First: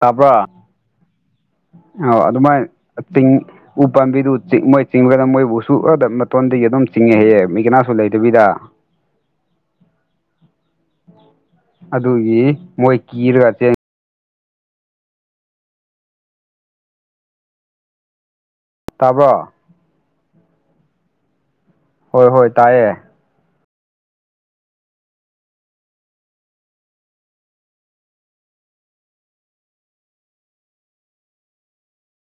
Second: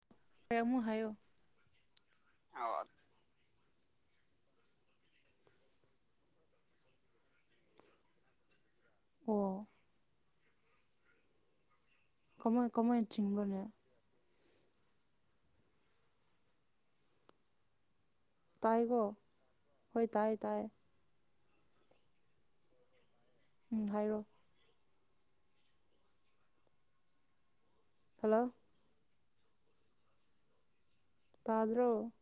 ꯇꯥꯕ꯭ꯔꯥ ꯍꯣꯏ ꯑꯃꯨꯛ ꯍꯥꯏꯌꯣ ꯑꯣ ꯑꯗꯨꯃꯥꯏꯅ ꯇꯤꯡ ꯎ ꯄꯥꯝꯕꯤꯗꯨ ꯆꯤꯠ ꯃꯣꯏ ꯆꯤꯡꯂꯒ ꯃꯣꯏꯕꯨ ꯁꯨ ꯃꯇꯣꯟꯗꯒꯤ ꯑꯗꯨꯝ ꯆꯤꯡꯉꯦꯌꯦ ꯃꯤ ꯀꯅꯥꯁꯨ ꯂꯩꯗꯕꯤꯗ [unintelligible] ꯑꯣ ꯑꯗꯨꯒꯤ ꯀꯃꯥꯏ ꯃꯣꯏ ꯀꯃꯥꯏꯅ ꯀꯤꯔꯒ ꯆꯤꯡꯕ꯭ꯔꯅꯦ ꯆꯦꯟ ꯇꯥꯏꯒꯣ ꯇꯥꯕ꯭ꯔꯣ ꯍꯣꯏ ꯇꯥꯏ ꯇꯥꯏ ꯍꯣꯏ ꯍꯣꯏ ꯇꯥꯏꯌꯦ ꯎꯝ ꯍꯥꯏꯔꫭ ꯍꯜꯂꯣ ꯇꯥꯗ꯭ꯔꯣ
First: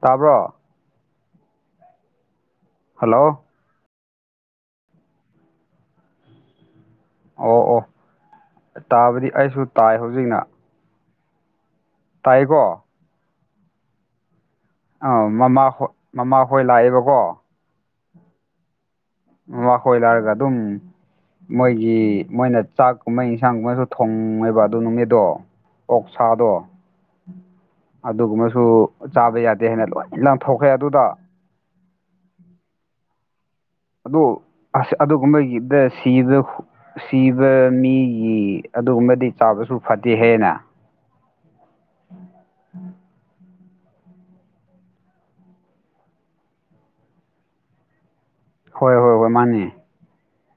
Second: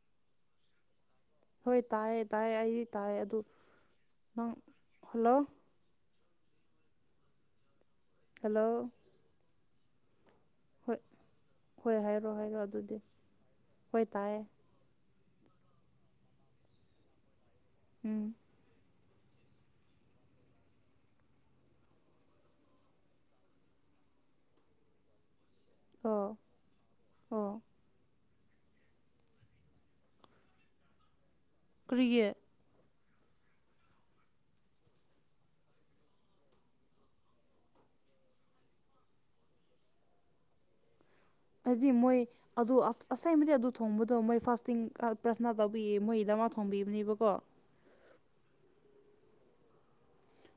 ꯇꯥꯕ꯭ꯔꯣ ꯍꯣꯏ ꯇꯥꯏꯌꯦ ꯇꯥꯏꯌꯦ ꯑꯩꯗꯤ ꯇꯥꯏꯌꯦ ꯑꯗꯨ ꯍꯜꯂꯣ ꯅꯪ ꯍꯜꯂꯣ ꯑꯣ ꯑꯣ ꯍꯜꯂꯣ ꯇꯥꯕꯗꯤ ꯑꯩꯁꯨ ꯇꯥꯏ ꯍꯧꯖꯤꯛꯅ ꯍꯣꯏ ꯍꯣꯏ ꯍꯥꯏꯔꯣ ꯍꯥꯏꯔꯣ ꯇꯥꯏꯀꯣ ꯑꯗꯨꯗꯤ ꯍꯣꯏ ꯇꯥꯏꯌꯦ ꯑꯥ ꯃꯃꯥ ꯍꯣꯏ ꯃꯃꯥ ꯍꯣꯏ ꯂꯥꯛꯑꯦꯕꯀꯣ ꯎꯝ ꯃꯃꯥ ꯈꯣꯏ ꯂꯥꯛꯒ ꯑꯗꯨꯝ ꯃꯣꯏꯒꯤ ꯃꯣꯏꯅ ꯆꯥꯛꯀꯨꯝꯕ ꯏꯟꯁꯥꯡꯒꯨꯝꯕꯁꯨ ꯊꯣꯡꯉꯦꯕ ꯑꯗꯨ ꯅꯨꯃꯤꯠꯗꯣ ꯑꯣ ꯑꯣꯛꯁꯥꯗꯣ ꯑꯣ ꯑꯗꯨꯒꯨꯝꯕꯁꯨ ꯆꯥꯕ ꯌꯥꯗꯦ ꯍꯥꯏꯅ ꯂꯣꯏ ꯂꯪꯊꯣꯛꯈ꯭ꯔꯦ ꯑꯗꯨꯗ ꯀ꯭ꯔꯤꯒꯤ ꯑꯗꯣ ꯑꯁ ꯑꯗꯨꯒꯨꯝꯕꯒꯤꯗ ꯁꯤꯗꯨ ꯁꯤꯕ ꯃꯤꯒꯤ ꯑꯗꯨꯒꯨꯝꯕꯗꯤ ꯇꯥꯕꯁꯨ ꯐꯗꯦ ꯍꯦꯅ ꯑꯗꯨꯗꯤ ꯃꯣꯏ ꯑꯗꯨ ꯑꯁ ꯑꯁꯥꯏꯕꯗꯤ ꯑꯗꯨ ꯊꯣꯡꯕꯗꯣ ꯃꯣꯏ ꯐꯥꯁꯇꯤꯡ ꯄ꯭ꯔꯊꯅꯥ ꯇꯧꯕꯤꯌꯦ ꯃꯣꯏꯗꯃꯛ ꯊꯣꯡꯕꯤꯕꯅꯦꯕꯀꯣ ꯍꯣꯏ ꯍꯣꯏ ꯍꯣꯏ ꯃꯥꯟꯅꯦ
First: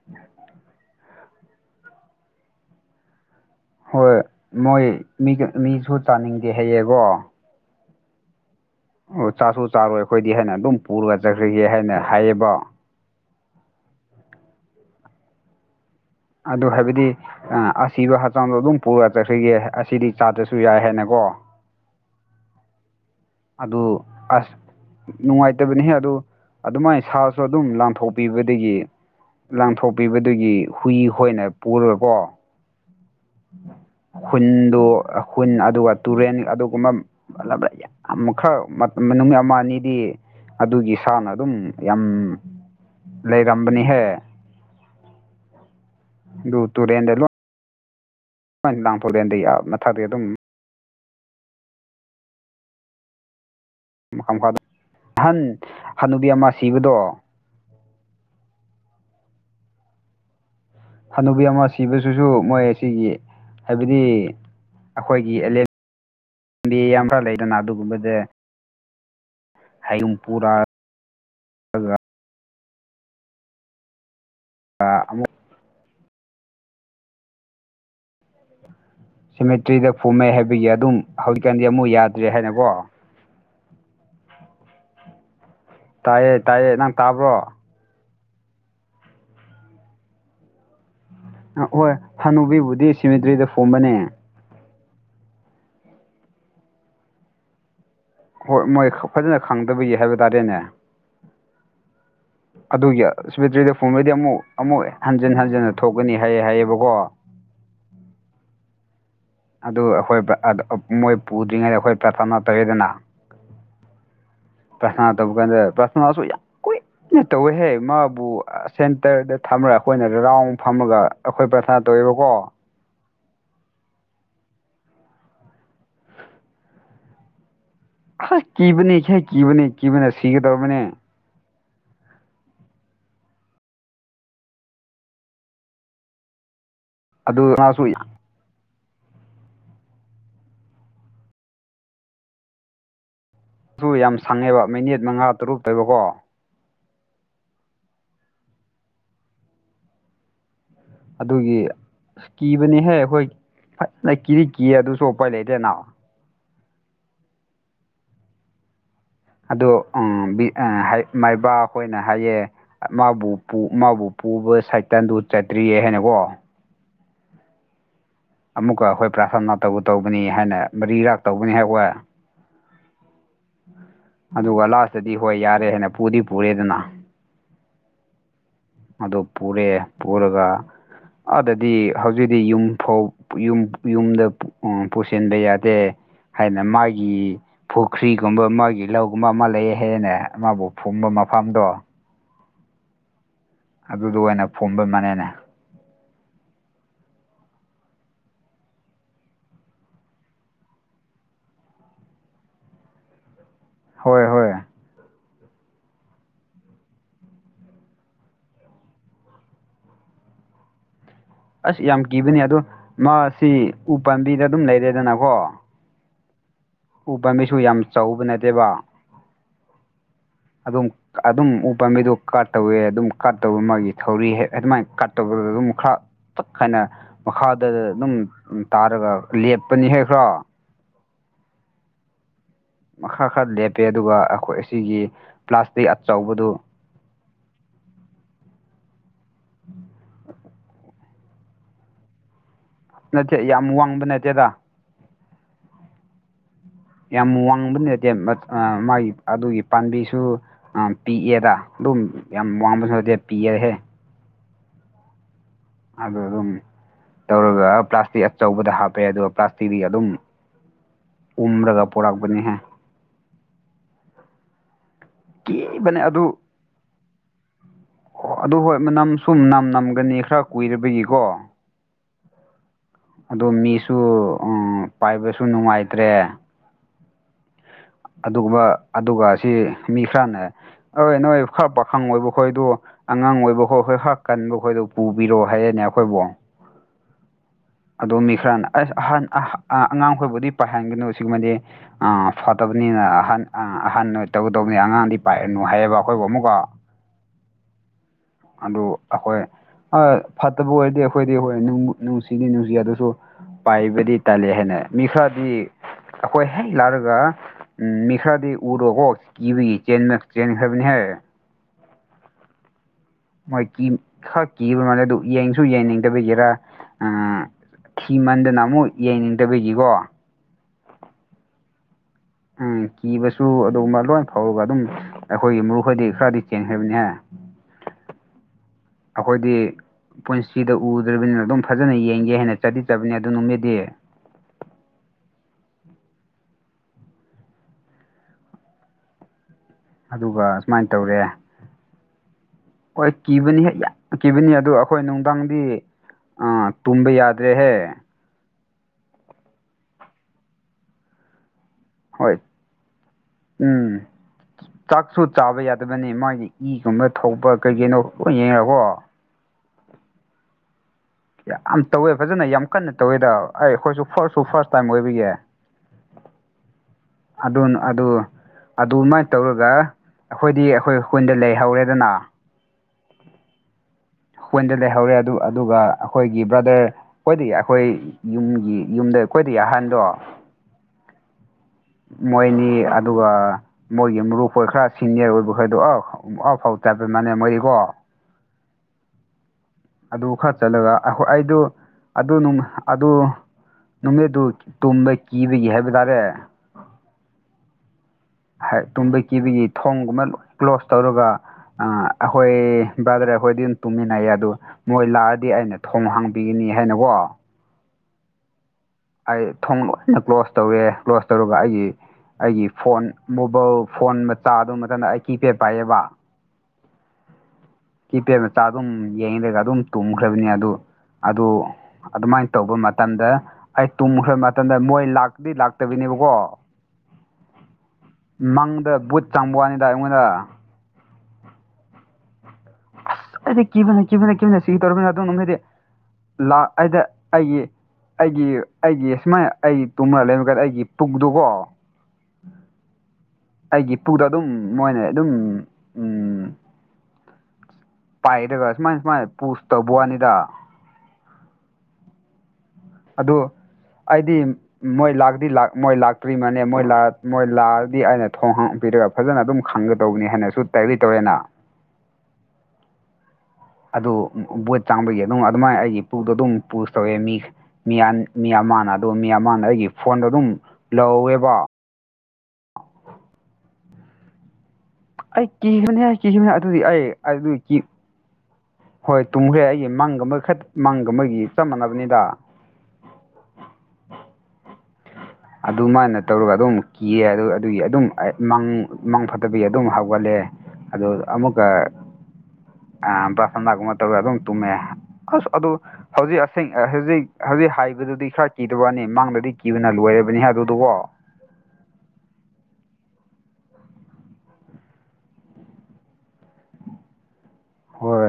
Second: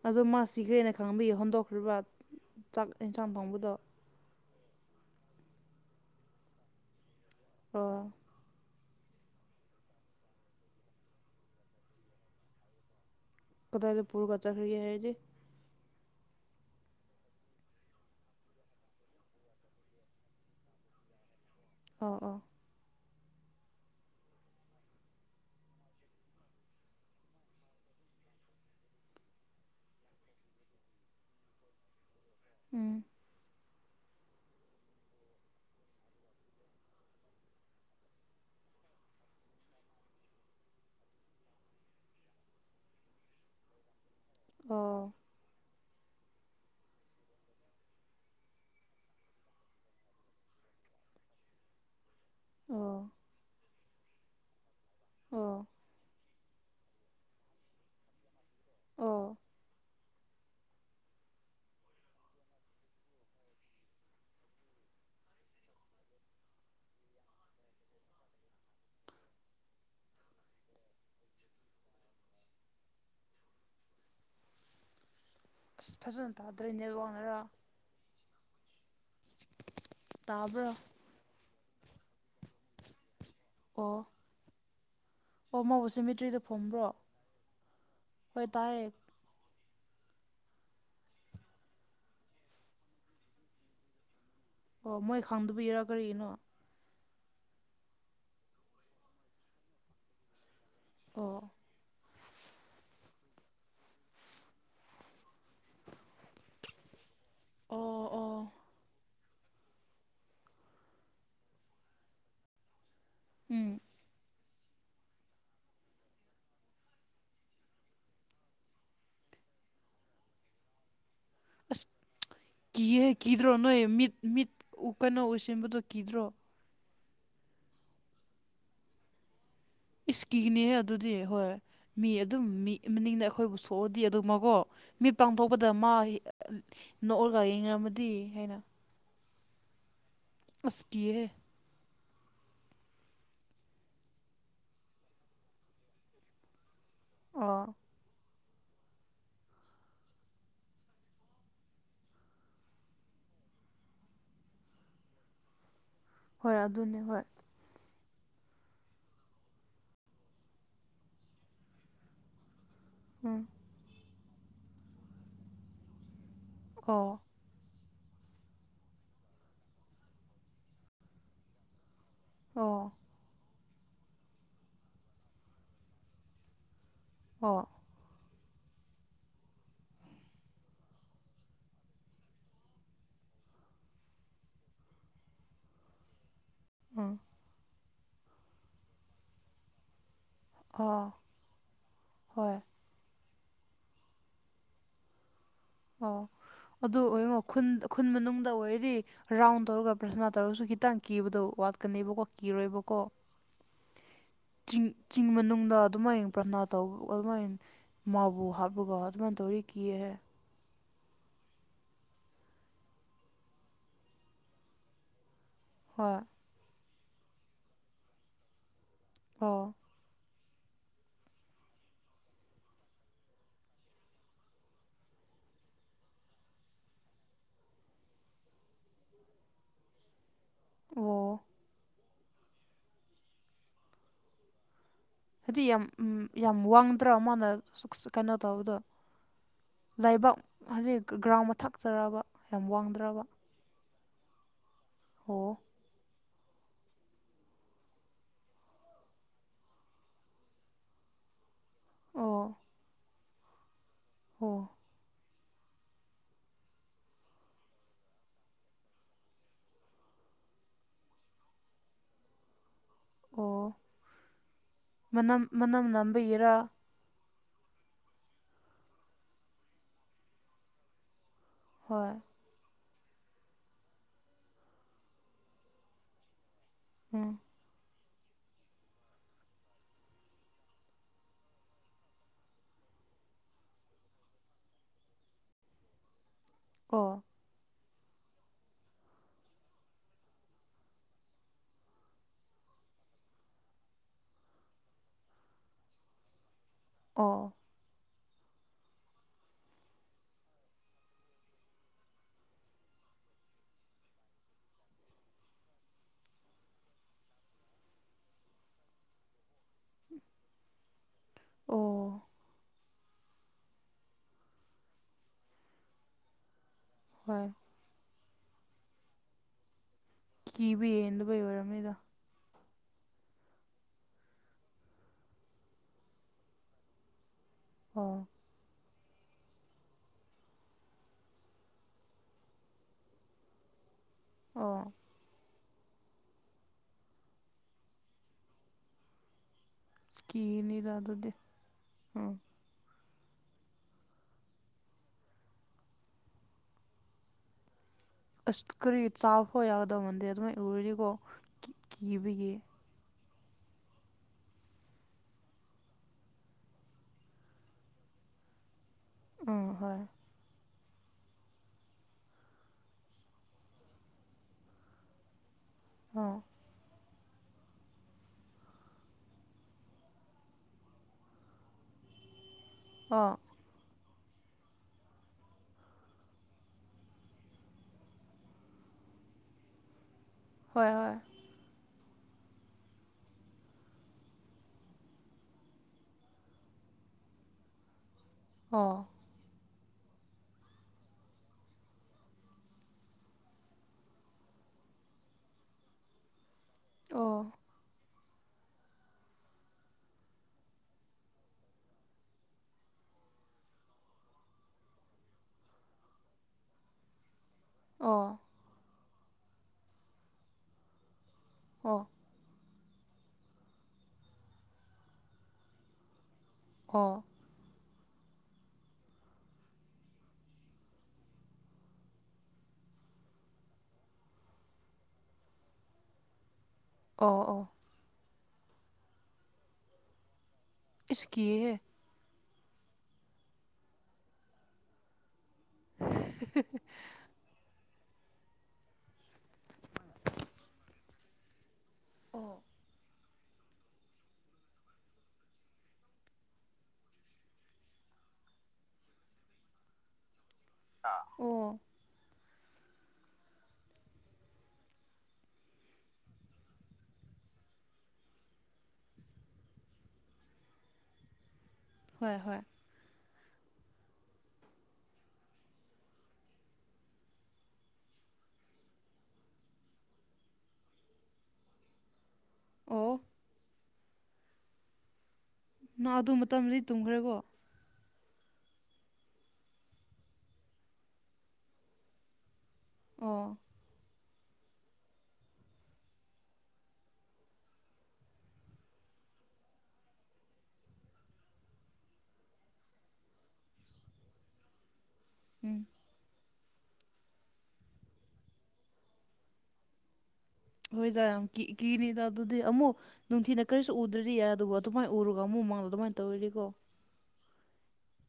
ꯑꯗꯣ ꯃꯥꯁꯤꯈ꯭ꯔꯦꯅ ꯈꯪꯕꯩ ꯍꯣꯟꯗꯣꯛꯈ꯭ꯔꯤꯕ ꯆꯥꯛ ꯌꯦꯟꯁꯥꯡ ꯊꯣꯡꯕꯗꯣ ꯍꯣꯏ ꯃꯣꯏ ꯃꯤꯒ ꯃꯤꯁꯨ ꯇꯥꯅꯤꯡꯗꯦ ꯍꯩꯌꯦꯕꯣ ꯍꯣ ꯑꯣ ꯆꯥꯁꯨ ꯆꯥꯔꯣꯏ ꯑꯩꯈꯣꯏꯗꯤ ꯍꯥꯏꯅ ꯑꯗꯨꯝ ꯄꯨꯔꯒ ꯆꯠꯈ꯭ꯔꯒꯦ ꯍꯥꯏꯅ ꯍꯥꯏꯌꯦꯕꯣ ꯀꯗꯥꯏꯗ ꯄꯨꯔꯒ ꯆꯠꯈ꯭ꯔꯒꯦ ꯍꯥꯏꯗꯤ ꯑꯗꯨ ꯍꯥꯏꯕꯗꯤ ꯑꯥ ꯑꯁꯤꯗꯣ ꯍꯛꯆꯥꯡꯗꯣ ꯑꯗꯨꯝ ꯄꯨꯔꯒ ꯆꯠꯈꯒꯦ ꯑꯁꯤꯗꯤ ꯆꯥꯗ꯭ꯔꯁꯨ ꯌꯥꯏ ꯍꯥꯏꯅꯀꯣ ꯑꯣ ꯑꯣ ꯑꯗꯨ ꯑꯁ ꯅꯨꯡꯉꯥꯏꯇꯕꯅꯤꯍꯦ ꯑꯗꯨ ꯑꯗꯨꯃꯥꯏꯅ ꯁꯥꯁꯨ ꯑꯗꯨꯝ ꯂꯥꯟꯊꯣꯛꯄꯤꯕꯗꯒꯤ ꯂꯪꯊꯣꯛꯄꯤꯕꯗꯒꯤ ꯍꯨꯏ ꯈꯣꯏꯅ ꯄꯨꯔꯒꯀꯣ ꯎꯝ ꯍꯨꯟꯗꯨ ꯍꯨꯟ ꯑꯗꯨꯒ ꯇꯨꯔꯦꯟ ꯑꯗꯨꯒꯨꯝꯕ ꯂꯕ ꯌꯥꯝ ꯑꯃꯨꯛ ꯈꯔ ꯃꯅꯨꯡ ꯑꯃ ꯑꯅꯤꯗꯤ ꯑꯗꯨꯒꯤ ꯁꯥꯥꯡꯅ ꯑꯗꯨꯝ ꯌꯥꯝ ꯂꯩꯔꯝꯕꯅꯤꯍꯦ ꯑꯣ ꯑꯗꯨ ꯇꯨꯔꯦꯟꯗ ꯂꯣ ꯍꯣꯏ ꯂꯥꯡꯊꯣꯛꯂꯦꯟꯗ ꯃꯊꯛꯇꯗꯤ ꯑꯗꯨꯝ ꯑꯣ ꯃꯈꯥ ꯃꯈꯥꯗꯣ ꯑꯍꯟ ꯑꯣ ꯍꯅꯨꯕꯤ ꯑꯃ ꯁꯤꯕꯗꯣ ꯑꯥ ꯍꯅꯨꯕꯤ ꯑꯃ ꯁꯤꯕꯕꯁꯤꯁꯨ ꯃꯣꯏ ꯑꯁꯤꯒꯤ ꯍꯥꯏꯕꯗꯤ ꯑꯩꯈꯣꯏꯒꯤ ꯑꯦꯂꯦ ꯂꯝꯕꯤ ꯑꯃꯈꯥ ꯂꯩꯗꯅ ꯑꯗꯨꯒꯨꯝꯕꯗ ꯍꯌꯨꯝꯄꯨꯔꯨꯔꯥ ꯑꯥ ꯑꯃꯨꯛ ꯑꯁ ꯐꯖꯅ ꯊꯗ꯭ꯔꯤꯅꯦ ꯉꯥꯔꯡ ꯁꯤꯃꯤꯇ꯭ꯔꯤꯗ ꯐꯨꯝꯃꯦ ꯇꯥꯕ꯭ꯔꯥ ꯍꯥꯏꯕꯒꯤ ꯑꯗꯨꯝ ꯍꯧꯖꯤꯛꯀꯥꯟꯗꯤ ꯑꯃꯨꯛ ꯌꯥꯗ꯭ꯔꯦ ꯍꯥꯏꯀꯣ ꯑꯣ ꯑꯣ ꯃꯣ ꯇꯥꯏꯌꯦ ꯁꯤꯃꯤꯇ꯭ꯔꯤꯗ ꯇꯥꯏꯌꯦ ꯐꯨꯝꯕ꯭ꯔꯣ ꯅꯪ ꯇꯥꯕ꯭ꯔꯣ ꯑꯣꯏ ꯇꯥꯌꯦ ꯑꯥ ꯍꯣꯏ ꯍꯟꯅꯨꯕꯤꯕꯨꯗꯤ ꯁꯤꯃꯤꯇ꯭ꯔꯤꯗ ꯐꯣꯝꯕꯅꯦ ꯑꯣ ꯃꯣꯏ ꯈꯪꯗꯕꯤꯔꯣ ꯀꯔꯤꯒꯤꯅꯣ ꯍꯣꯏ ꯃꯣꯏ ꯐꯖꯅ ꯈꯪꯗꯕꯒꯤ ꯍꯥꯏꯕ ꯇꯥꯔꯦꯅꯦ ꯑꯣ ꯑꯗꯨꯒꯤ ꯁꯤꯃꯤꯇ꯭ꯔꯤꯗ ꯐꯣꯝꯔꯗꯤ ꯑꯃꯨꯛ ꯑꯃꯨꯛ ꯍꯟꯖꯤꯟ ꯍꯟꯖꯤꯟꯅ ꯊꯣꯛꯀꯅꯤ ꯍꯥꯏꯌꯦ ꯍꯥꯏꯌꯦꯕꯀꯣ ꯑꯣ ꯑꯣ ꯑꯗꯨ ꯑꯩꯈꯣꯏ ꯃꯣꯏ ꯄꯨꯗ꯭ꯔꯤꯉꯩꯗ ꯑꯩꯈꯣꯏ ꯄ꯭ꯔꯊꯥꯅ ꯇꯧꯋꯦꯗꯅ ꯎꯝ ꯄ꯭ꯔꯊꯥꯅ ꯇꯧꯕꯀꯥꯟꯗ ꯄ꯭ꯔꯊꯥꯅꯁꯨ ꯌꯥꯝ ꯀ꯭ꯋꯤ ꯩꯅ ꯇꯧꯋꯦꯍꯦ ꯃꯥꯕꯨ ꯁꯦꯟꯇꯔꯗ ꯊꯝꯃꯔ ꯑꯩꯈꯣꯏꯅ ꯔꯥꯎꯟ ꯐꯝꯃꯒ ꯑꯩꯈꯣꯏ ꯄ꯭ꯔꯊꯥꯅ ꯑꯁ ꯇꯧꯋꯦꯕꯀꯣ ꯀꯤꯍꯦ ꯀꯤꯗ꯭ꯔꯣ ꯅꯣꯏ ꯃꯤꯠ ꯃꯤꯠ ꯀꯩꯅꯣ ꯑꯣꯏꯁꯤꯟꯕꯗꯣ ꯀꯤꯗ꯭ꯔꯣ ꯍꯥ ꯀꯤꯕꯅꯤꯍꯦ ꯀꯤꯕꯅꯤ ꯀꯤꯕꯅ ꯏꯁꯀꯤꯒꯅꯤꯍꯦ ꯁꯤꯒꯗꯧꯔꯕꯅꯦ ꯑꯗꯨꯗꯤ ꯍꯣꯏ ꯃꯤ ꯑꯗꯨꯝ ꯃꯤ ꯃꯅꯤꯡꯅ ꯑꯩꯈꯣꯏꯕꯨ ꯁꯣꯛꯑꯗꯤ ꯑꯗꯨ ꯃꯒꯣ ꯃꯤ ꯄꯥꯡꯊꯣꯛꯄꯗ ꯃꯥ ꯅꯣꯛꯎꯔꯒ ꯑꯗꯨ ꯃꯥꯁꯨ ꯌꯥꯝ ꯌꯦꯡꯔꯝꯃꯗꯤ ꯍꯥꯏꯅ ꯑꯁꯀꯤꯍꯦ ꯑꯗꯨ ꯌꯥꯝ ꯁꯪꯉꯦꯕ ꯃꯤꯅꯤꯠ ꯃꯉꯥ ꯇꯔꯨꯛ ꯇꯣꯏꯕꯀꯣ ꯑꯥ ꯑꯗꯨꯒꯤ ꯑꯁ ꯀꯤꯕꯅꯤꯍꯦ ꯑꯩꯈꯣꯏ ꯐꯅ ꯀꯤꯗꯤ ꯀꯤꯌꯦ ꯑꯗꯨꯁꯨ ꯎꯄꯥꯏ ꯂꯩꯇꯦꯅꯥ ꯍꯣꯏ ꯑꯗꯨꯅꯦ ꯍꯣꯏ ꯑꯗꯣ ꯃꯥꯏꯕ ꯈꯣꯏꯅ ꯍꯥꯏꯌꯦ ꯃꯥꯕꯨ ꯎꯝ ꯄꯨ ꯃꯥꯕꯨ ꯄꯨꯕ ꯁꯥꯏꯇꯟꯗꯨ ꯆꯠꯇ꯭ꯔꯤꯌꯦ ꯍꯥꯏꯅꯀꯣ ꯀꯣ ꯑꯃꯨꯛꯀ ꯑꯩꯈꯣꯏ ꯄ꯭ꯔꯊꯅꯥ ꯇꯧꯒꯗꯧꯕꯅꯤ ꯍꯥꯏꯅ ꯃꯔꯤꯔꯥꯛ ꯇꯧꯕꯅꯤ ꯍꯥꯥꯏ ꯑꯈꯣꯏ ꯑꯣ ꯑꯗꯨꯒ ꯂꯥꯁꯇꯗꯤ ꯍꯣꯏ ꯌꯥꯔꯦ ꯍꯥꯏꯅ ꯄꯨꯗꯤ ꯄꯨꯔꯦꯗꯅ ꯑꯥ ꯑꯗꯨ ꯄꯨꯔꯦ ꯄꯨꯔꯒ ꯑꯗꯨꯗꯗꯤ ꯍꯧꯖꯤꯛꯇꯤ ꯌꯨꯝ ꯐꯧ ꯌꯨꯝꯗ ꯄꯨꯁꯤꯟꯕ ꯌꯥꯗꯦ ꯍꯥꯏꯅ ꯃꯥꯒꯤ ꯎꯝ ꯄꯨꯈ꯭ꯔꯤꯒꯨꯝꯕ ꯃꯥꯒꯤ ꯂꯧꯒꯨꯝꯕ ꯑꯃ ꯂꯩꯌꯦ ꯍꯥꯏꯌꯦꯅꯦ ꯃꯕꯨ ꯐꯨꯝꯕ ꯑꯣ ꯃꯐꯝꯗꯣ ꯍꯣꯏ ꯑꯗꯨꯗ ꯑꯣꯏꯅ ꯐꯨꯝꯕꯩ ꯃꯅꯦꯅꯦ ꯑꯣ ꯑꯗꯨ ꯑꯣꯏꯔꯉꯣ ꯈꯨꯟ ꯈꯨꯟ ꯃꯅꯨꯡꯗ ꯑꯣꯏꯔꯗꯤ ꯔꯥꯎꯟ ꯇꯧꯔꯒ ꯄ꯭ꯔꯁꯅꯥ ꯇꯧꯔꯁꯨ ꯈꯤꯇꯪ ꯀꯤꯕꯗꯣ ꯋꯥꯠꯀꯅꯦꯕꯀꯣ ꯀꯤꯔꯣꯏꯕꯀꯣ ꯍꯣꯏ ꯍꯣꯏ ꯆꯤꯡ ꯆꯤꯡ ꯃꯅꯨꯡꯗ ꯑꯗꯨꯃꯥꯏꯅ ꯄ꯭ꯔꯊꯅꯥ ꯇꯧꯕ ꯑꯗꯨꯃꯥꯏꯅ ꯃꯕꯨ ꯍꯥꯕꯒꯗꯃ ꯇꯧꯔꯤ [inaudible] ꯀꯦ ꯍꯥꯏ ꯑꯁ ꯌꯥꯝ ꯀꯤꯕꯅꯤ ꯑꯗꯣ ꯃꯥꯁꯤ ꯎ ꯄꯥꯝꯕꯤꯗ ꯑꯗꯨꯝ ꯂꯩꯔꯦꯗꯅꯀꯣ ꯍꯣꯏ ꯎ ꯄꯥꯝꯕꯤꯁꯨ ꯌꯥꯝ ꯆꯥꯎꯕ ꯅꯠꯇꯦꯕ ꯑꯣ ꯑꯗꯨꯝ ꯑꯗꯨꯝ ꯎ ꯄꯥꯝꯕꯤꯗꯨꯣ ꯀꯥꯠ ꯇꯧꯋꯦ ꯑꯗꯨꯝ ꯀꯔꯠ ꯇꯧꯕ ꯃꯥꯒꯤ ꯊꯧꯔꯤ ꯍꯦꯛ ꯑꯗꯨꯃꯥꯏꯅ ꯀꯔꯠ ꯇꯧꯕꯗꯨꯗ ꯑꯗꯨꯝ ꯈꯔ ꯍꯥꯏꯅ ꯃꯈꯥꯗ ꯑꯗꯨꯝ ꯇꯥꯔꯒ ꯂꯦꯞꯄꯅꯤ ꯍꯥꯢꯕ ꯑꯣ ꯃꯈꯥ ꯈꯔ ꯂꯦꯞꯄꯦ ꯑꯗꯨꯒ ꯑꯩꯈꯣꯏ ꯑꯁꯤꯒꯤ ꯍꯥꯏꯗꯤ ꯌꯥꯝ ꯄ꯭ꯂꯥꯁꯇꯤꯛ ꯑꯆꯧꯕꯗꯨ ꯌꯥꯝ ꯋꯥꯡꯗ꯭ꯔꯥ ꯃꯥꯅ ꯁ ꯀꯩꯅꯣ ꯇꯧꯕꯗꯣ ꯂꯥꯏꯕꯛ ꯍꯧꯖꯤꯛ ꯒ꯭ꯔꯥꯎꯟ ꯃꯊꯥꯛꯇꯔꯕ ꯅꯠꯇꯦ ꯌꯥꯝ ꯋꯥꯡꯕ ꯅꯠꯇꯦꯗ ꯑꯣ ꯌꯥꯝ ꯋꯥꯡꯕꯗꯤ ꯅꯠꯇꯦ ꯃꯥꯒꯤ ꯑꯗꯨꯒꯤ ꯄꯥꯝꯕꯤꯁꯨ ꯄꯤꯛꯑꯦꯗ ꯑꯗꯨꯝ ꯑꯣ ꯌꯥꯝ ꯋꯥꯡꯕꯁꯨ ꯅꯠꯇꯦ ꯄꯤꯛꯌꯦꯍꯦ ꯑꯣ ꯑꯗꯨ ꯑꯗꯨꯝ ꯇꯧꯔꯒ ꯄ꯭ꯂꯥꯁꯇꯤꯛ ꯑꯆꯧꯕꯗ ꯍꯥꯞꯄꯦ ꯑꯗꯨꯒ ꯄ꯭ꯂꯥꯁꯇꯤꯛꯇꯤ ꯑꯗꯨꯝ ꯎꯝꯔꯒ ꯄꯨꯔꯛꯄꯅꯤꯍꯦ ꯑꯣ ꯃꯅꯝ ꯃꯅꯝ ꯀꯤꯕꯅꯦ ꯑꯗꯨ ꯅꯝꯕꯒꯤꯔꯥ ꯑꯣ ꯑꯗꯨ ꯍꯣꯏ ꯃꯅꯝ ꯁꯨꯝ ꯅꯝ ꯅꯝꯒꯅꯤ ꯈꯔ ꯀꯨꯏꯔꯕꯒꯤꯀꯣ ꯍꯣꯏ ꯑꯗꯣ ꯃꯤꯁꯨ ꯎ ꯄꯥꯏꯕꯁꯨ ꯅꯨꯡꯉꯥꯏꯇ꯭ꯔꯦ ꯎꯝ ꯑꯗꯨꯒꯨꯝꯕ ꯑꯗꯨꯒ ꯑꯁꯤ ꯃꯤ ꯈꯔꯅ ꯍꯣꯢ ꯅꯣꯏ ꯈꯔ ꯄꯥꯈꯪ ꯑꯣꯏꯕꯈꯣꯏꯗꯨ ꯑꯉꯥꯡ ꯑꯣꯏꯕ ꯈꯣ ꯑꯩꯈꯣꯏ ꯍꯥ ꯀꯟꯕ ꯈꯣꯏꯗ ꯄꯨꯕꯤꯔꯣ ꯍꯥꯏꯔꯦꯅꯦ ꯑꯩꯈꯣꯏꯕꯨ ꯑꯣ ꯑꯗꯣ ꯃꯤ ꯈꯔꯅ ꯑꯁ ꯑꯍꯥꯜ ꯑꯉꯥꯡꯈꯣꯏꯕꯨꯗꯤ ꯄꯥꯏꯍꯟꯒꯅꯨ ꯁꯤꯒꯨꯝꯕꯗꯤ ꯑꯥ ꯐꯠꯇꯕꯅꯤꯅ ꯑꯍ ꯑꯍꯟ ꯑꯣꯏ ꯇꯧꯒꯗꯧꯕꯅꯤ ꯑꯉꯥꯡꯗꯤ ꯄꯥꯏꯔꯅꯨ ꯍꯥꯏꯌꯦꯕ ꯑꯩꯈꯣꯏꯕꯨ ꯑꯃꯨꯛꯀ ꯑꯣ ꯑꯗꯨ ꯑꯩꯈꯣꯏ ꯐꯠꯇꯕ ꯑꯣꯏꯔꯗꯤ ꯑꯩꯈꯣꯏꯗꯤ ꯍꯣꯏ ꯅꯨꯡꯕꯨꯗꯤ ꯅꯨꯡꯁꯤ ꯑꯗꯨꯁꯨ ꯄꯥꯏꯕꯗꯤ ꯇꯜꯂꯦ ꯍꯥꯢꯅ ꯃꯤ ꯈꯔꯗꯤ ꯑꯩꯈꯣꯏ ꯍꯦꯛ ꯂꯥꯔꯒ ꯎ ꯃꯤ ꯈꯔꯗꯤ ꯎꯔꯣꯀꯣ ꯀꯤꯕꯒꯤ ꯆꯦꯟꯈꯔꯕꯅꯦ ꯍꯦ ꯑꯣ ꯃꯣꯏ ꯈꯔ ꯀꯤꯕ ꯃꯥꯜꯂꯦ ꯑꯗꯨ ꯌꯦꯡꯁꯨ ꯌꯦꯡꯅꯤꯡꯗꯕꯤꯒꯤꯔꯥ ꯍꯣꯏ ꯊꯤꯃꯟꯗꯅ ꯑꯃꯨꯛ ꯌꯥꯡꯅꯤꯡꯗꯕꯒꯤꯀꯣ ꯀꯤꯕꯩ ꯌꯦꯟꯗꯕ ꯑꯣꯏꯔꯝꯅꯤꯗ ꯎꯝ ꯀꯤꯕꯁꯨ ꯑꯗꯨꯒꯨꯝꯕ ꯂꯣꯏ ꯐꯥꯎꯔꯒ ꯑꯗꯨꯝ ꯑꯩꯈꯣꯏꯒꯤ ꯃꯔꯨꯞ ꯈꯣꯢꯗꯤ ꯈꯔꯗꯤ ꯆꯦꯟꯈ꯭ꯔꯕꯅꯤꯍꯦ ꯑꯣ ꯑꯩꯈꯣꯏꯗꯤ ꯄꯣꯏꯟꯁꯤꯔꯤꯗ ꯎꯗ꯭ꯔꯕꯅꯤꯅ ꯑꯗꯨꯝ ꯐꯖꯅ ꯌꯦꯡꯒꯦ ꯍꯥꯏꯅ ꯆꯠꯗꯤ ꯆꯕꯅꯤ ꯑꯗꯨ ꯅꯨꯃꯤꯠꯗꯤ ꯑꯣ ꯑꯗꯨꯒ ꯁꯨꯃꯥꯏꯅ ꯀꯤꯅꯤꯗ ꯇꯧꯔꯦ ꯑꯗꯨꯗꯤ ꯎꯝ ꯍꯣꯏ ꯀꯤꯕꯅꯤ ꯍꯦꯛ ꯌꯥꯝ ꯀꯤꯕꯅꯤ ꯑꯗꯨ ꯑꯩꯈꯣꯏ ꯅꯨꯡꯗꯥꯡꯗꯤ ꯑ ꯇꯨꯝꯕ ꯌꯥꯗ꯭ꯔꯦ ꯍꯦ ꯑꯁ ꯀꯔꯤ ꯆꯥꯐꯄ ꯌꯥꯒꯗꯃꯗꯤꯦ ꯑꯗꯨꯃꯥꯏꯅ ꯎꯔꯤꯅꯤꯀꯣ ꯍꯣꯏ ꯀꯤꯕꯒꯤ ꯎꯝ ꯆꯥꯛꯁꯨ ꯆꯥꯕ ꯌꯥꯗꯕꯅꯦ ꯃꯥꯒꯤ ꯏꯒꯨꯝꯕ ꯊꯧꯕ ꯀꯩ ꯀꯅꯣ ꯂꯣꯏ ꯌꯦꯡꯉꯀꯣ ꯑꯝ ꯍꯣꯏ ꯌꯥꯝ ꯇꯧꯋꯦ ꯐꯖꯅ ꯌꯥꯝ ꯀꯟꯅ ꯇꯧꯋꯦꯗ ꯑꯩ ꯑꯩꯈꯣꯏꯁꯨ ꯐꯥꯔꯁꯠꯁꯨ ꯐꯥꯔꯁ ꯇꯥꯏꯝ ꯑꯣꯏꯕꯤꯌꯦꯦ ꯍ ꯑꯗꯨ ꯑꯗꯨ ꯑꯗꯨꯃꯥꯏꯅ ꯇꯧꯔꯒ ꯑꯩꯈꯣꯏꯗꯤ ꯑꯩꯈꯣꯏꯣꯏꯟꯗ ꯂꯩꯍꯧꯔꯦ ꯑꯗꯨꯗꯅꯥ ꯑꯥ ꯍꯣꯏꯟꯗ ꯂꯩꯍꯧꯔꯦ ꯑꯗꯨꯒ ꯑꯩꯈꯣꯏꯒꯤ ꯕ꯭ꯔꯗꯔ ꯑꯩꯈꯣꯏꯗ ꯑꯩꯈꯣꯏ ꯌꯨꯝꯒꯤ ꯌꯨꯝꯗ ꯑꯩꯈꯣꯏꯗꯩ ꯑꯍꯟꯗꯣ ꯍꯣꯏ ꯍꯣꯏ ꯃꯣꯏꯅꯤ ꯑꯗꯨꯒ ꯃꯣꯏꯒꯤ ꯃꯔꯨꯞ ꯑꯣꯏꯣꯏ ꯈꯔ ꯁꯤꯅꯤꯌꯔ ꯑꯣꯏꯕ ꯈꯗꯣ ꯑ ꯑ ꯐꯥꯎ ꯆꯥꯗ ꯃꯅꯦ ꯃꯣꯏꯗꯤꯀꯣ ꯑꯣꯥ ꯑꯗꯨ ꯈꯔ ꯆꯠꯂꯒꯣꯏ ꯑꯩꯗꯨ ꯑꯗꯨ ꯑꯗꯨ ꯅꯨꯃꯤꯠꯠꯇ ꯇꯨꯝꯕ ꯀꯤꯕꯒꯤ ꯍꯥꯏꯕ ꯇꯥꯔꯦ ꯑꯣ ꯇꯨꯝꯕ ꯀꯤꯕꯒꯤ ꯊꯣꯡꯒꯨꯝꯕ ꯂꯣꯏ ꯀ꯭ꯂꯣꯁ ꯇꯧꯔꯒ ꯑ ꯑꯩꯈꯣꯏ ꯕꯥꯗ꯭ꯔꯦ ꯑꯩꯈꯣꯏꯗꯤ ꯑꯗꯨꯝ ꯇꯨꯝꯃꯤꯟꯅꯩꯌꯦ ꯑꯗꯨ ꯃꯣꯏ ꯂꯥꯛꯑꯗꯤ ꯑꯩꯅ ꯊꯣꯡ ꯍꯥꯡꯕꯤꯒꯅꯤ ꯍꯥꯏꯅꯀꯣ ꯑꯣ ꯑꯩ ꯊꯣꯡ ꯂꯣꯏꯅ ꯀ꯭ꯂꯣꯁ ꯇꯧꯋꯦ ꯀ꯭ꯂꯣꯁ ꯇꯧꯔꯒ ꯑꯩꯒꯤ ꯑꯣ ꯑꯩꯒꯤ ꯐꯣꯟ ꯃꯣꯕꯥꯜ ꯐꯣꯟ ꯃꯆꯥ ꯑꯗꯨ ꯃꯇꯝꯗ ꯑꯩ ꯀꯤ ꯄꯦꯗ ꯄꯥꯏꯌꯦꯕ ꯍ ꯀꯤꯄꯦꯗ ꯃꯆꯥ ꯑꯗꯨꯝ ꯌꯦꯡꯔꯒ ꯑꯗꯨꯝ ꯇꯨꯝꯈ꯭ꯔꯕꯅꯤ ꯑꯗꯨ ꯑꯗꯨ ꯑꯗꯨꯃꯥꯏꯅ ꯇꯧꯕ ꯃꯇꯝꯗ ꯑꯩ ꯇꯨꯝꯈ꯭ꯔꯕ ꯃꯇꯝꯗ ꯃꯣꯏ ꯂꯥꯛꯇꯗꯤ ꯂꯥꯛꯇꯕꯤꯅꯦꯕꯀꯣ ꯑꯣ ꯑꯣ ꯃꯪꯗ ꯕꯨꯠ ꯆꯪꯕ ꯋꯥꯅꯤꯗ ꯑꯩꯉꯣꯟꯗ ꯏꯁꯀꯤꯦ ꯑꯁ ꯑꯩꯗꯤ ꯀꯤꯕꯅꯦ ꯀꯤꯕꯅꯦ ꯀꯤꯕꯅꯦ ꯁꯤ ꯇꯧꯔꯕꯅꯤꯅ ꯑꯝꯅꯨꯡ ꯍꯥꯏꯗꯤ ꯂ ꯑꯩꯗ ꯑꯩꯒꯤ ꯑꯩꯒꯤ ꯑꯩꯒꯤ ꯁꯨꯃꯥꯏꯅ ꯑꯩꯒꯤ ꯇꯨꯝꯃ ꯂꯩꯔꯒꯥꯟꯗ ꯑꯩꯒꯤ ꯇꯧꯕꯘꯣꯀꯣ ꯑꯣ ꯑꯩꯒꯤ ꯏꯄꯨꯗ ꯑꯗꯨꯝ ꯃꯣꯏꯅ ꯑꯗꯨꯝ ꯎꯝ ꯄꯥꯏꯔꯒ ꯁꯨꯃꯥꯏ ꯁꯨꯃꯥꯏꯅ ꯄꯨꯁ ꯇꯧꯕ ꯋꯥꯅꯤꯗ ꯑꯣ ꯑꯗꯨ ꯑꯩꯗꯤ ꯃꯣꯏ ꯂꯥꯛꯗꯤ ꯃꯣꯏ ꯂꯥꯛꯇ꯭ꯔꯤ ꯃꯅꯦ ꯃꯣꯏ ꯃꯣꯏ ꯂꯥꯛꯑꯗꯤ ꯑꯩꯅ ꯊꯣꯡ ꯍꯪ ꯄꯤꯔꯒ ꯐꯖꯅ ꯑꯗꯨꯝ ꯈꯪꯒꯗꯧꯕꯅꯤ ꯍꯥꯏꯅꯁꯨ ꯇꯥꯏꯂꯤ ꯇꯧꯋꯦꯅ ꯍꯣꯏ ꯍꯣꯏ ꯑꯗꯨ ꯕꯣꯏ ꯇꯡꯕꯒꯤ ꯑꯗꯨꯝ ꯑꯗꯨꯃꯥꯏꯅ ꯑꯩꯒꯤ ꯄꯨꯗꯣ ꯑꯗꯨꯝ ꯄꯨꯁ ꯇꯧꯋꯦ ꯃꯤ ꯃꯤ ꯃꯤ ꯑꯃꯅ ꯑ ꯃꯤ ꯑꯃꯅ ꯑꯩꯒꯤ ꯐꯣꯟꯗꯣ ꯑꯗꯨꯝ ꯂꯧꯍꯋꯦꯕ ꯑꯣ ꯑꯩ ꯀꯤꯈꯤꯕꯅꯤ ꯅꯪ ꯑꯩ ꯑꯗꯨ ꯀꯤꯈꯤꯕꯅꯤ ꯃꯇꯝꯗꯤ ꯑꯗꯨꯗꯤ ꯑꯩ ꯇꯨꯝꯈ꯭ꯔꯦꯀꯣ ꯑꯗꯨ ꯍꯣꯏ ꯇꯨꯡꯈ꯭ꯔꯦ ꯑꯩꯒꯤ ꯃꯪꯒ ꯑꯃ ꯈꯠ ꯃꯪꯒ ꯑꯃꯒꯤ ꯆꯞ ꯃꯥꯟꯅꯕꯅꯤꯗ ꯑꯣ ꯑꯗꯨꯃꯥꯏꯅ ꯇꯧꯔꯒ ꯑꯗꯨꯝ ꯀꯤꯌꯦ ꯑꯗꯨ ꯑꯗꯨꯒꯤ ꯑꯗꯨꯝ ꯃꯪ ꯃꯥꯡ ꯐꯠꯇꯕꯤꯒꯤ ꯑꯗꯨꯝ ꯍꯧꯒꯠꯂꯦ ꯑꯗꯨ ꯑꯃꯨꯛꯀ ꯄꯁꯟꯗꯀꯨꯝꯕ ꯃꯇꯝꯗ ꯑꯗꯨꯝ ꯇꯨꯝꯃꯦ ꯑꯁ ꯑꯗꯨ ꯎꯝ ꯍꯧꯖꯤ ꯍꯧꯖꯤꯛ ꯍꯧꯖꯤꯛ ꯍꯥꯏꯕꯗꯨꯗꯤ ꯈꯔ ꯀꯤꯗꯕꯅꯤ ꯃꯥꯡꯗꯗꯤ ꯀꯤꯕꯅ ꯂꯣꯏꯔꯕꯅꯤ ꯑꯗꯨ ꯍꯣꯏꯗ ꯌꯥꯝ ꯀꯤ ꯀꯤꯅꯤꯗ ꯑꯗꯨꯗꯤ ꯑꯃꯨꯛ ꯅꯨꯡꯊꯤꯅ ꯀꯔꯤꯁꯨ ꯎꯗ꯭ꯔꯤ ꯌꯥꯏ ꯑꯗꯨꯕꯨ ꯑꯗꯨꯃꯥꯏꯅ ꯎꯔꯨꯔꯒ ꯑꯃꯨꯛ ꯃꯃꯥꯡꯗ ꯑꯗꯨꯃꯥꯏꯅ ꯇꯧꯔꯗꯤꯀꯣ ꯍꯣꯏ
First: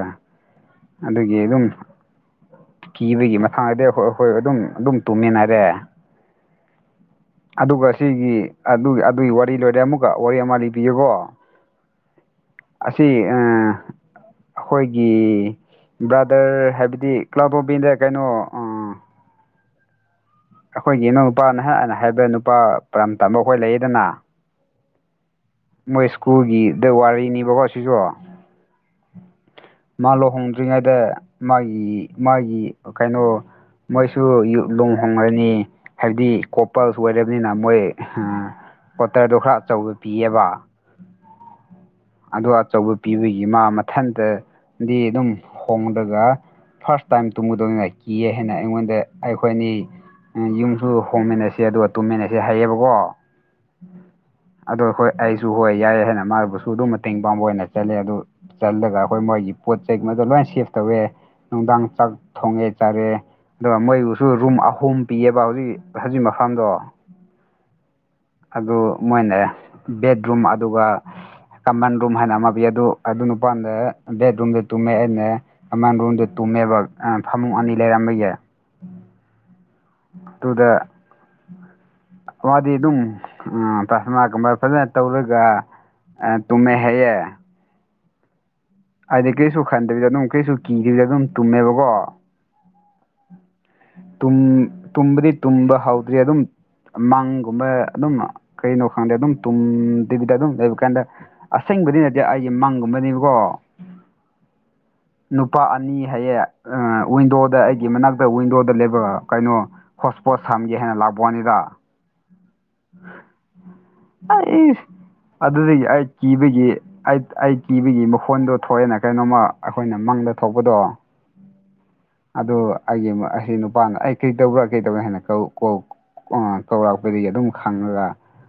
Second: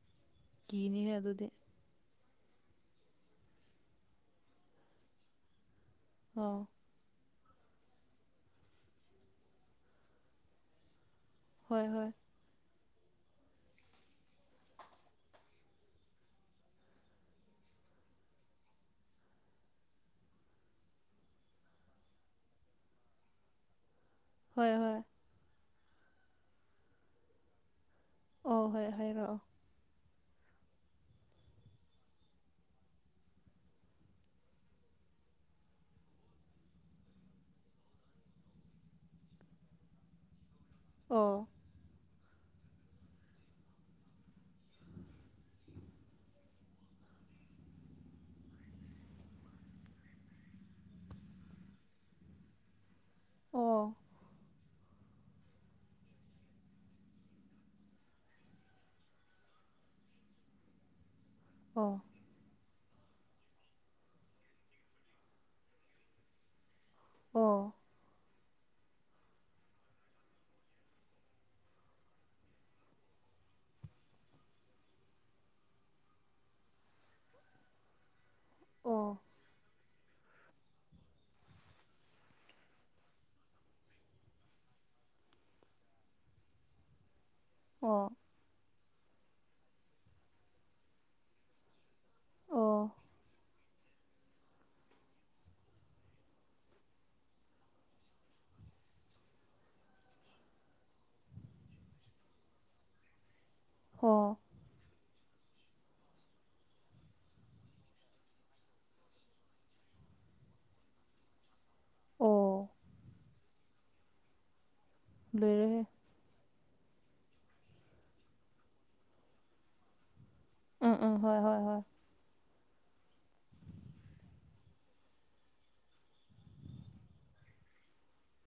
ꯀꯤꯅꯤꯍꯦ ꯑꯗꯨꯒꯤ ꯑꯗꯨꯗꯤ ꯑꯗꯨꯝ ꯀꯤꯕꯒꯤ ꯃꯇꯥꯡꯗꯗꯤ ꯍꯣꯏ ꯍꯣꯏ ꯑꯗꯨꯝ ꯑꯗꯨꯝ ꯇꯨꯝꯃꯦꯅ ꯑꯩꯗꯤ ꯑꯣ ꯑꯗꯨꯒ ꯁꯤꯒꯤ ꯑꯗꯨꯒꯤ ꯑꯗꯨꯒꯤ ꯋꯥꯔꯤ ꯂꯣꯏꯔꯦ ꯑꯃꯨꯛꯀ ꯋꯥꯔꯤ ꯑꯃ ꯂꯤꯕꯤꯌꯨꯀꯣ ꯍꯣꯏ ꯍꯣꯏ ꯑꯁꯤ ꯑ ꯑꯩꯈꯣꯏꯒꯤ ꯕ꯭ꯔꯥꯗꯔ ꯍꯥꯏꯕꯗꯤ ꯀ꯭ꯂꯕ ꯑꯣꯐ ꯏꯟꯗꯤꯌꯥ ꯀꯩꯅꯣ ꯑꯩꯈꯣꯏꯒꯤ ꯏꯅꯥꯎ ꯅꯨꯄꯥ ꯅꯍꯅ ꯍꯥꯏꯕ ꯅꯨꯄꯥ ꯄꯔꯝ ꯇꯝꯕ ꯑꯩꯈꯣꯏ ꯂꯩꯌꯦꯗꯅ ꯍꯣꯏ ꯍꯣꯏ ꯃꯣꯏ ꯏꯁ꯭ꯀꯨꯜꯒꯤ ꯋꯥꯔꯤꯅꯦꯕꯀꯣ ꯁꯤꯁꯨ ꯑꯣ ꯍꯣꯏ ꯍꯥꯏꯔꯛꯑꯣ ꯃꯥ ꯂꯨꯍꯣꯡꯗ꯭ꯔꯤꯉꯩꯗ ꯃꯥꯒꯤ ꯃꯥꯒꯤ ꯀꯩꯅꯣ ꯃꯣꯏꯁꯨ ꯂꯣꯡ ꯍꯣꯡꯂꯅꯤ ꯍꯥꯏꯕꯗꯤ ꯀꯣꯄꯜꯁꯨ ꯑꯣꯏꯔꯕꯅꯤꯅ ꯃꯣꯏ ꯄꯣꯇꯔꯗꯣ ꯈꯔ ꯑꯆꯧꯕ ꯄꯤꯌꯦꯕ ꯑꯣ ꯑꯗꯨ ꯑꯆꯧꯕ ꯄꯤꯕꯒꯤ ꯃꯥ ꯃꯊꯟꯇ ꯗꯤ ꯑꯗꯨꯝ ꯍꯣꯡꯗꯒ ꯐꯥꯔꯁ ꯇꯥꯏꯝ ꯇꯨꯝꯒꯗꯧꯅꯤ ꯀꯤꯑ ꯍꯥꯏꯅ ꯑꯩꯉꯣꯟꯗ ꯑꯩꯈꯣꯏꯅꯤ ꯌꯨꯝꯁꯨ ꯍꯣꯡꯃꯤꯟꯅꯁꯦ ꯑꯗꯨꯒ ꯇꯨꯝꯃꯤꯟꯅꯁꯦ ꯍꯥꯏꯌꯦꯕꯀꯣ ꯑꯣ ꯑꯗꯨ ꯍꯣꯏ ꯑꯩꯁꯨ ꯍꯣꯏ ꯌꯥꯏ ꯍꯥꯏꯅ ꯃꯥꯕꯨꯁꯨ ꯑꯗꯨꯝ ꯃꯇꯦꯡ ꯄꯥꯡꯕ ꯑꯣꯏꯅ ꯆꯠꯂꯦ ꯑꯗꯨ ꯆꯜꯂꯒ ꯑꯩꯈꯣꯏ ꯃꯣꯏꯒꯤ ꯄꯣꯠ ꯆꯩꯒꯨꯝꯕꯗꯣ ꯂꯣꯏ ꯁꯦꯐ ꯇꯧꯋꯦ ꯅꯨꯡꯗꯥꯡ ꯑꯣ ꯆꯥꯛ ꯊꯣꯡꯉꯦ ꯆꯥꯔꯦ ꯑꯗꯨꯒ ꯃꯣꯏꯕꯨꯁꯨ ꯔꯨꯝ ꯑꯍꯨꯝ ꯄꯤꯌꯦꯕ ꯍꯧꯖꯤꯛ ꯍꯧꯖꯤꯛ ꯃꯐꯝꯗꯣ ꯑꯣ ꯑꯗꯨ ꯃꯣꯏꯅꯦ ꯕꯦꯠꯔꯨꯝ ꯑꯗꯨꯒ ꯀꯃꯟ ꯔꯨꯝ ꯍꯥꯏꯅ ꯑꯃ ꯄꯤ ꯑꯗꯨ ꯑꯗꯨ ꯅꯨꯄꯥꯗ ꯕꯦꯠꯔꯨꯝꯗ ꯇꯨꯝꯃꯦ ꯑꯩꯅ ꯑꯃꯟ ꯔꯣꯝꯗ ꯇꯨꯝꯃꯦꯕ ꯐꯃꯨꯡ ꯑꯅꯤ ꯂꯩꯔꯝꯕꯒꯤ ꯑꯣ ꯑꯗꯨꯗ ꯃꯥꯗꯤ ꯑꯗꯨꯝ ꯇꯁꯅꯥꯒꯨꯝꯕ ꯐꯖꯅ ꯇꯧꯔꯒ ꯑꯗ ꯇꯨꯝꯃꯦ ꯍꯥꯏꯌꯦ ꯑꯣ ꯍꯥꯏꯗꯤ ꯀꯩꯁꯨ ꯈꯟꯗꯕꯤꯗ ꯑꯗꯨꯝ ꯀꯩꯁꯨ ꯀꯤꯗ꯭ꯕꯤꯗ ꯑꯗꯨꯝ ꯇꯨꯝꯃꯦꯕꯀꯣ ꯑꯣ ꯇꯨꯝ ꯇꯨꯝꯕꯗꯤ ꯇꯨꯝꯕ ꯍꯧꯗ꯭ꯔꯤ ꯑꯗꯨꯝ ꯃꯪꯒꯨꯝꯕ ꯑꯗꯨꯝ ꯀꯩꯅꯣ ꯈꯪꯗꯦ ꯑꯗꯨꯝ ꯇꯨꯝꯗꯤꯕꯤꯗ ꯑꯗꯨꯝ ꯂꯩꯕ ꯀꯥꯟꯗ ꯑꯁꯦꯡꯕꯗꯤ ꯅꯠꯇꯦ ꯑꯩꯒꯤ ꯃꯪꯒꯨꯝꯕꯗꯤꯀꯣ ꯍꫭ ꯅꯨꯄꯥ ꯑꯅꯤ ꯍꯥꯏꯌꯦ ꯋꯤꯟꯗꯣꯗ ꯑꯩꯒꯤ ꯃꯅꯥꯛꯇ ꯋꯤꯟꯗꯣꯗ ꯂꯩꯕ ꯀꯩꯅꯣ ꯍꯣꯁꯄꯣꯠ ꯁꯝꯒꯦ ꯍꯥꯏꯅ ꯂꯥꯛꯄ ꯋꯥꯅꯤꯗ ꯑꯣ ꯑꯩ ꯑꯗꯨꯗꯒꯤ ꯂꯣꯏꯔꯦꯍꯦ ꯑꯩ ꯀꯤꯕꯒꯤ ꯑꯩ ꯑꯩ ꯀꯤꯕꯒꯤ ꯃꯈꯣꯟꯗꯣ ꯊꯣꯛꯑꯦꯅ ꯀꯩꯅꯣꯝꯃ ꯑꯩꯈꯣꯏꯅ ꯃꯪꯗ ꯊꯣꯛꯄꯗꯣ ꯑꯥ ꯍꯣꯏ ꯍꯣꯏ ꯍꯣꯏ ꯑꯗꯨ ꯑꯩꯒꯤ ꯑꯩ ꯅꯨꯄꯥꯅ ꯑꯩ ꯀꯔꯤ ꯇꯧꯕ꯭ꯔꯥ ꯀꯩꯗꯧꯒꯦ ꯍꯥꯏꯅ ꯀꯧꯔꯛꯄꯗꯒꯤ ꯑꯗꯨꯝ ꯈꯪꯉꯒ